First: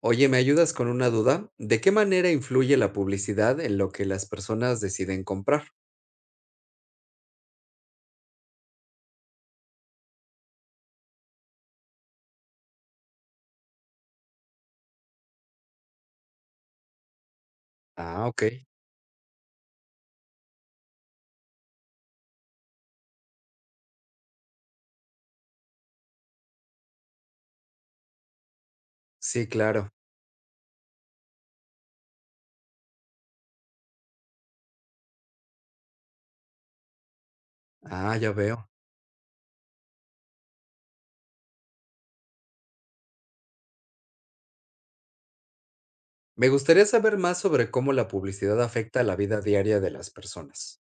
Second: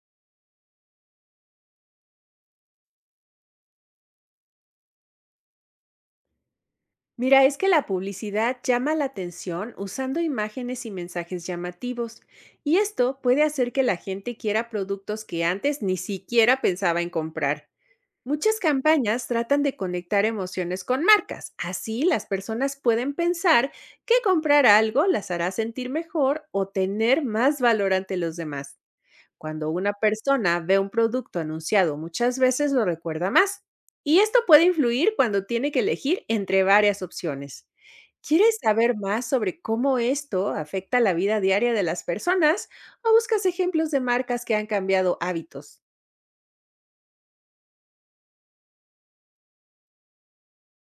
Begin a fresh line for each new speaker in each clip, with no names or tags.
Oye, ¿me ayudas con una duda? ¿De qué manera influye la publicidad en lo que las personas deciden comprar?
Mira, es que la publicidad llama la atención usando imágenes y mensajes llamativos, y esto puede hacer que la gente quiera productos que antes ni siquiera pensaba en comprar.
Ah, ok.
Muchas campañas tratan de conectar emociones con marcas, así las personas pueden pensar que comprar algo las hará sentir mejor o tener más valor ante los demás.
Sí,
Cuando una
claro.
persona ve un producto anunciado muchas veces lo recuerda más. Y esto puede influir cuando tiene que elegir entre varias opciones.
Ah, ya
¿Quieres
veo.
saber más sobre cómo esto afecta la vida diaria de las personas o buscas ejemplos de marcas que han cambiado hábitos?
Me gustaría saber más sobre cómo la publicidad afecta la vida diaria de las personas.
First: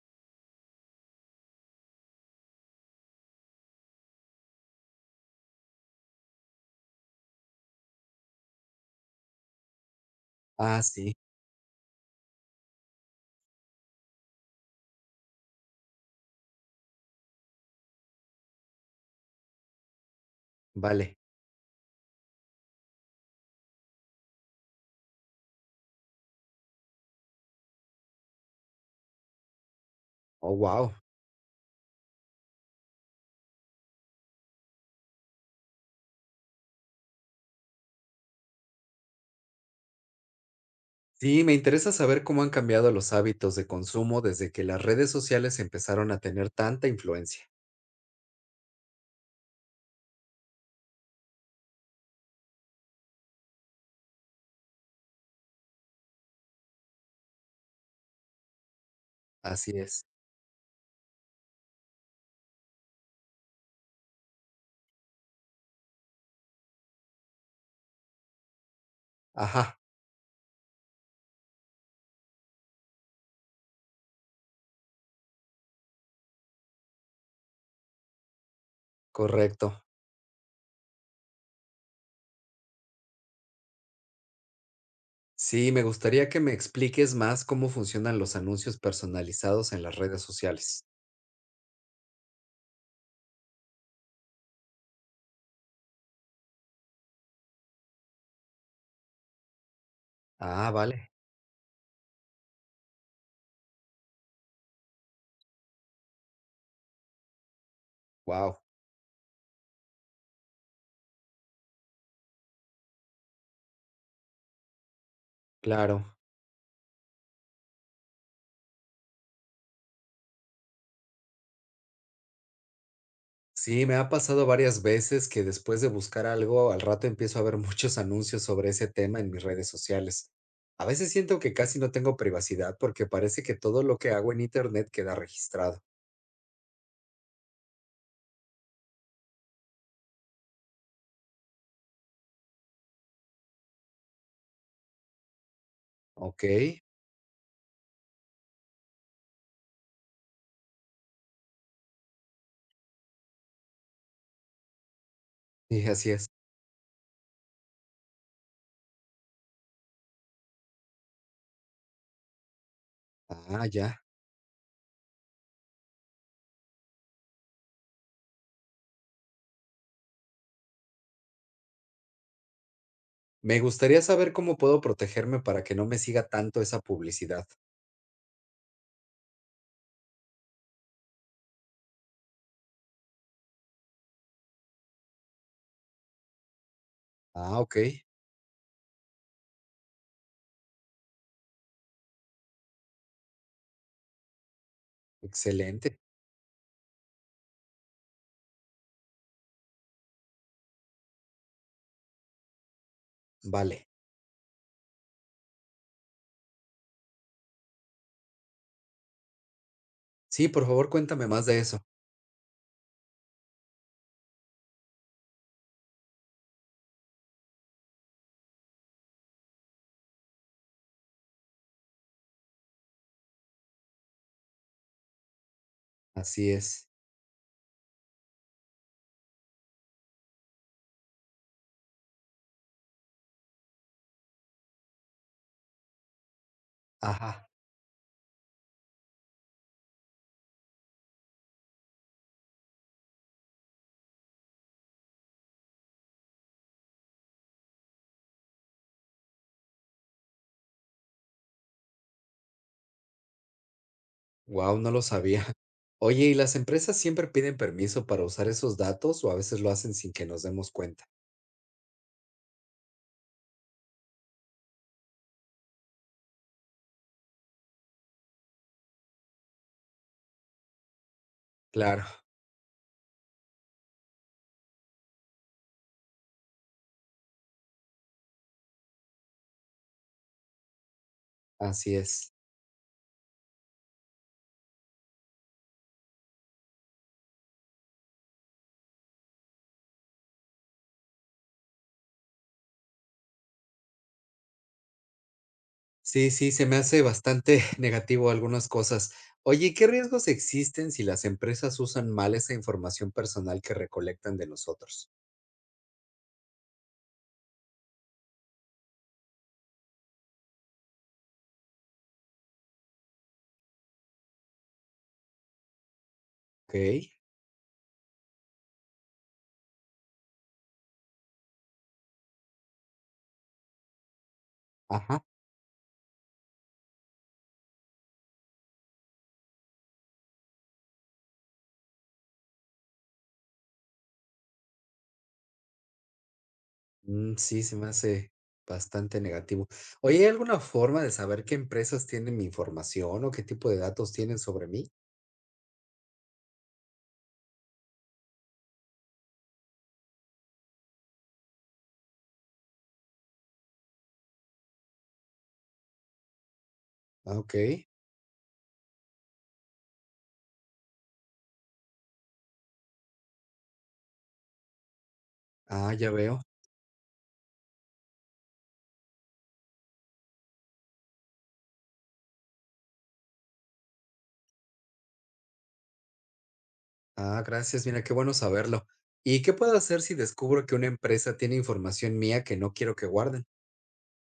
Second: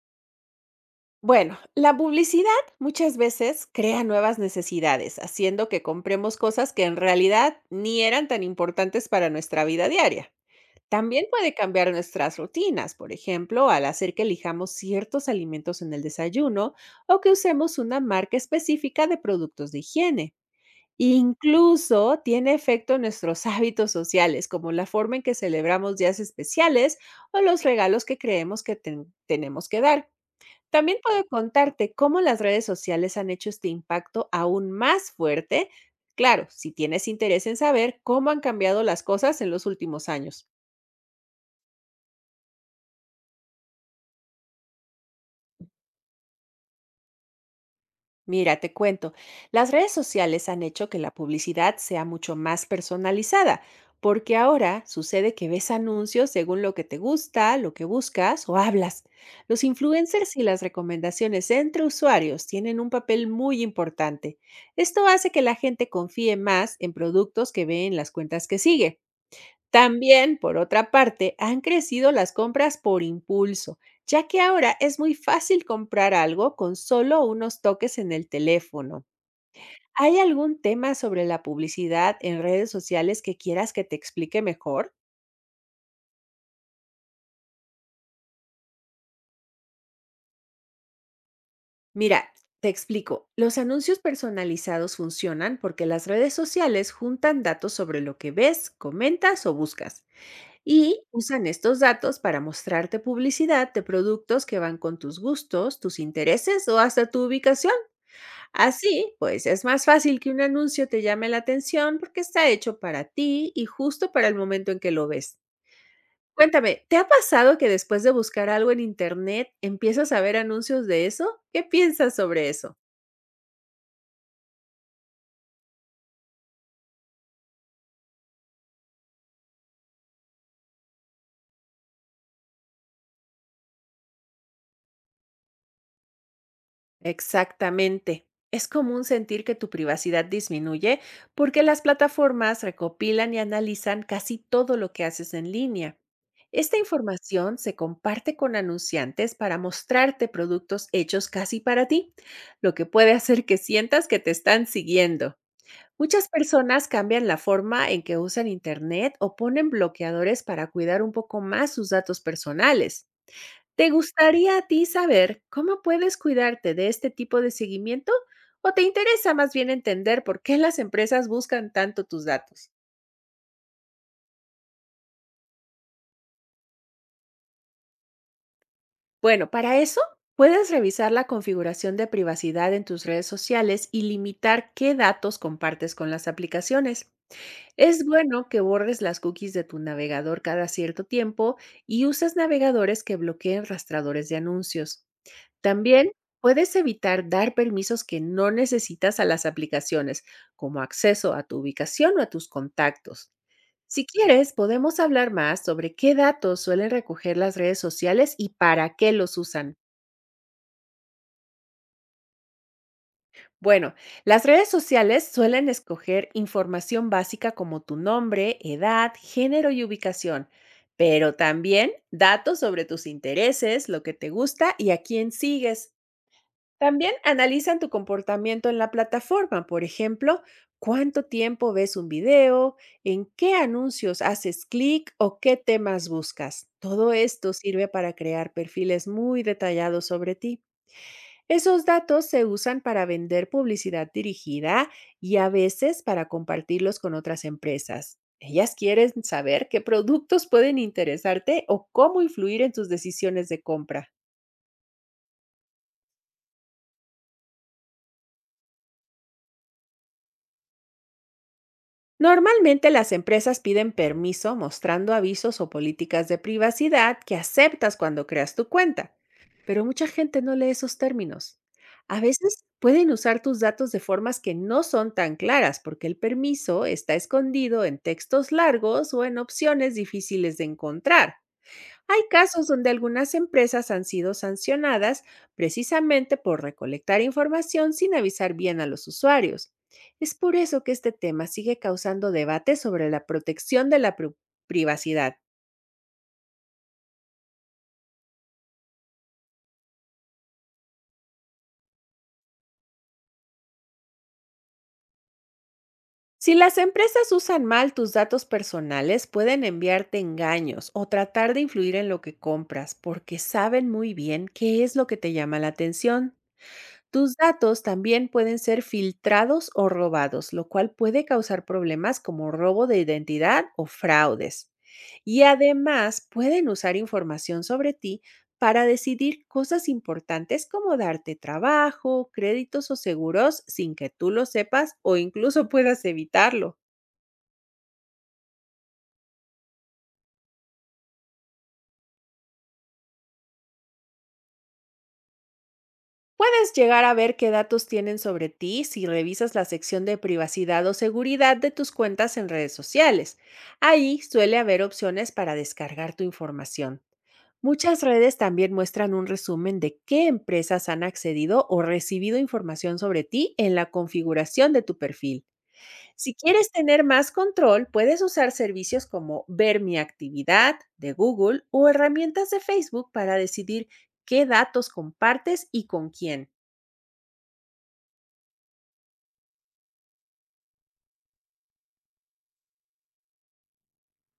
Bueno, la publicidad muchas veces crea nuevas necesidades, haciendo que compremos cosas que en realidad ni eran tan importantes para nuestra vida diaria.
Ah, sí,
También puede cambiar nuestras rutinas, por ejemplo, al hacer que elijamos ciertos alimentos en el desayuno o que usemos una marca específica de productos de higiene.
vale.
Incluso tiene efecto en nuestros hábitos sociales, como la forma en que celebramos días especiales o los regalos que creemos que tenemos que dar.
Oh, wow.
También puedo contarte cómo las redes sociales han hecho este impacto aún más fuerte, claro, si tienes interés en saber cómo han cambiado las cosas en los últimos años.
Sí, me interesa saber cómo han cambiado los hábitos de consumo desde que las redes sociales empezaron a tener tanta influencia.
Mira, te cuento, las redes sociales han hecho que la publicidad sea mucho más personalizada, porque ahora sucede que ves anuncios según lo que te gusta, lo que buscas o hablas. Los
Así es.
influencers y las recomendaciones entre usuarios tienen un papel muy importante. Esto hace que la gente confíe más en productos que ve en las cuentas que sigue.
Ajá,
También, por otra parte, han crecido las compras por impulso, ya que ahora es muy fácil comprar algo con solo unos toques en el teléfono.
correcto.
¿Hay algún tema sobre la publicidad en redes sociales que quieras que te explique mejor?
Sí, me gustaría que me expliques más cómo funcionan los anuncios personalizados en las redes sociales.
Mira, te explico. Los anuncios personalizados funcionan porque las redes sociales juntan datos sobre lo que ves, comentas o buscas.
Ah,
Y
vale.
usan estos datos para mostrarte publicidad de productos que van con tus gustos, tus intereses o hasta tu ubicación.
Wow.
Así, pues es más fácil que un anuncio te llame la atención porque está hecho para ti y justo para el momento en que lo ves.
Claro.
Cuéntame, ¿te ha pasado que después de buscar algo en internet empiezas a ver anuncios de eso? ¿Qué piensas sobre eso?
Sí, me ha pasado varias veces que después de buscar algo, al rato empiezo a ver muchos anuncios sobre ese tema en mis redes sociales. A veces siento que casi no tengo privacidad porque parece que todo lo que hago en internet queda registrado.
Exactamente. Es común sentir que tu privacidad disminuye porque las plataformas recopilan y analizan casi todo lo que haces en línea.
Ok.
Esta información se comparte con anunciantes para mostrarte productos hechos casi para ti, lo que puede hacer que sientas que te están siguiendo.
Sí, así
Muchas
es.
personas cambian la forma en que usan Internet o ponen bloqueadores para cuidar un poco más sus datos personales.
Ah,
¿Te
ya.
gustaría a ti saber cómo puedes cuidarte de este tipo de seguimiento? ¿O te interesa más bien entender por qué las empresas buscan tanto tus datos?
Me gustaría saber cómo puedo protegerme para que no me siga tanto esa publicidad.
Bueno, para eso puedes revisar la configuración de privacidad en tus redes sociales y limitar qué datos compartes con las aplicaciones.
Ah, ok.
Es bueno que borres las cookies de tu navegador cada cierto tiempo y uses navegadores que bloqueen rastradores de anuncios.
Excelente.
También puedes evitar dar permisos que no necesitas a las aplicaciones, como acceso a tu ubicación o a tus contactos.
Vale.
Si quieres, podemos hablar más sobre qué datos suelen recoger las redes sociales y para qué los usan.
Sí, por favor, cuéntame más de eso.
Bueno, las redes sociales suelen escoger información básica como tu nombre, edad, género y ubicación, pero también datos sobre tus intereses, lo que te gusta y a quién sigues.
Así es.
También analizan tu comportamiento en la plataforma, por ejemplo, cuánto tiempo ves un video, en qué anuncios haces clic o qué temas buscas. Todo
Ajá.
esto sirve para crear perfiles muy detallados sobre ti. Esos datos se usan para vender publicidad dirigida y a veces para compartirlos con otras empresas. Ellas quieren saber qué productos pueden interesarte o cómo influir en tus decisiones de compra.
Wow, no lo sabía. Oye, ¿y las empresas siempre piden permiso para usar esos datos o a veces lo hacen sin que nos demos cuenta?
Normalmente las empresas piden permiso mostrando avisos o políticas de privacidad que aceptas cuando creas tu cuenta, pero mucha gente no lee esos términos.
Claro,
A veces pueden usar tus datos de formas que no son tan claras porque el permiso está escondido en textos largos o en opciones difíciles de encontrar.
así
Hay
es.
casos donde algunas empresas han sido sancionadas precisamente por recolectar información sin avisar bien a los usuarios. Es por eso que este tema sigue causando debate sobre la protección de la privacidad.
Sí, sí, se me hace bastante negativo algunas cosas. Oye, ¿qué riesgos existen si las empresas usan mal esa información personal que recolectan de nosotros?
Si las empresas usan mal tus datos personales, pueden enviarte engaños o tratar de influir en lo que compras porque saben muy bien qué es lo que te llama la atención.
Ok,
Tus datos también pueden ser filtrados o robados, lo cual puede causar problemas como robo de identidad o fraudes.
ajá.
Y además pueden usar información sobre ti para decidir cosas importantes como darte trabajo, créditos o seguros sin que tú lo sepas o incluso puedas evitarlo.
Mm, sí, se me hace bastante negativo. Oye, ¿hay alguna forma de saber qué empresas tienen mi información o qué tipo de datos tienen sobre mí?
Puedes llegar a ver qué datos tienen sobre ti si revisas la sección de privacidad o seguridad de tus cuentas en redes sociales. Ahí suele haber opciones para descargar tu información.
Ah, ok.
Muchas redes también muestran un resumen de qué empresas han accedido o recibido información sobre ti en la configuración de tu perfil.
Ah, ya
Si
veo.
quieres tener más control, puedes usar servicios como Ver mi actividad de Google o herramientas de Facebook para decidir qué datos compartes y con quién.
Ah, gracias. Mira, qué bueno saberlo. ¿Y qué puedo hacer si descubro que una empresa tiene información mía que no quiero que guarden?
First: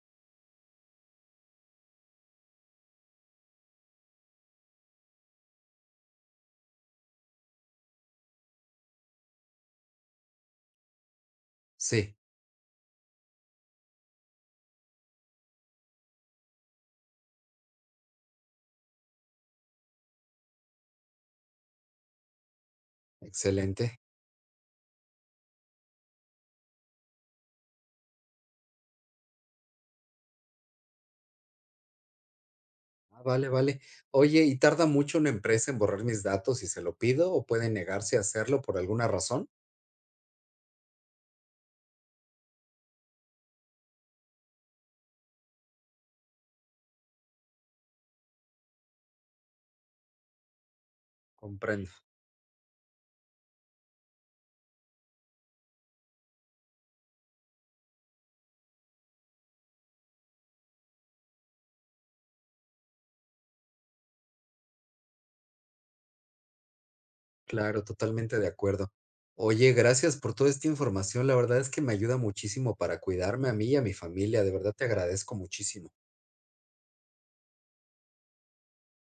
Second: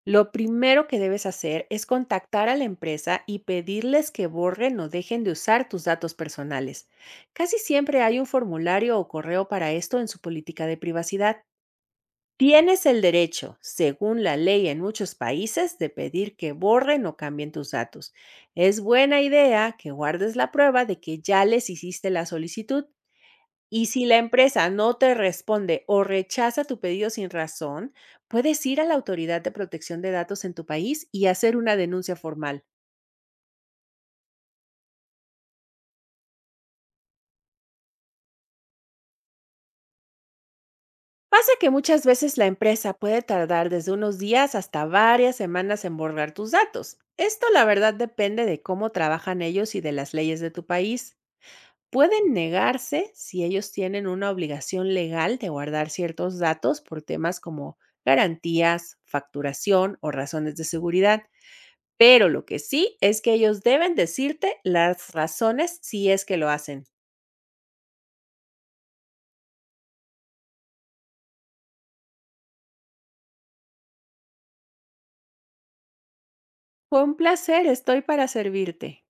Lo primero que debes hacer es contactar a la empresa y pedirles que borren o dejen de usar tus datos personales. Casi siempre hay un formulario o correo para esto en su política de privacidad.
Sí,
Tienes el derecho, según la ley en muchos países, de pedir que borren o cambien tus datos. Es buena idea que guardes la prueba de que ya les hiciste la solicitud, y
excelente.
si la empresa no te responde o rechaza tu pedido sin razón, puedes ir a la Autoridad de Protección de Datos en tu país y hacer una denuncia formal.
Ah, vale, vale. Oye, ¿y tarda mucho una empresa en borrar mis datos si se lo pido o puede negarse a hacerlo por alguna razón?
Pasa que muchas veces la empresa puede tardar desde unos días hasta varias semanas en borrar tus datos. Esto la verdad depende de cómo trabajan ellos y de las leyes de tu país.
Comprendo.
Pueden negarse si ellos tienen una obligación legal de guardar ciertos datos por temas como garantías, facturación o razones de seguridad. Pero lo que sí es que ellos deben decirte las razones si es que lo hacen.
Claro, totalmente de acuerdo. Oye, gracias por toda esta información. La verdad es que me ayuda muchísimo para cuidarme a mí y a mi familia. De verdad te agradezco muchísimo.
Fue un placer, estoy para servirte.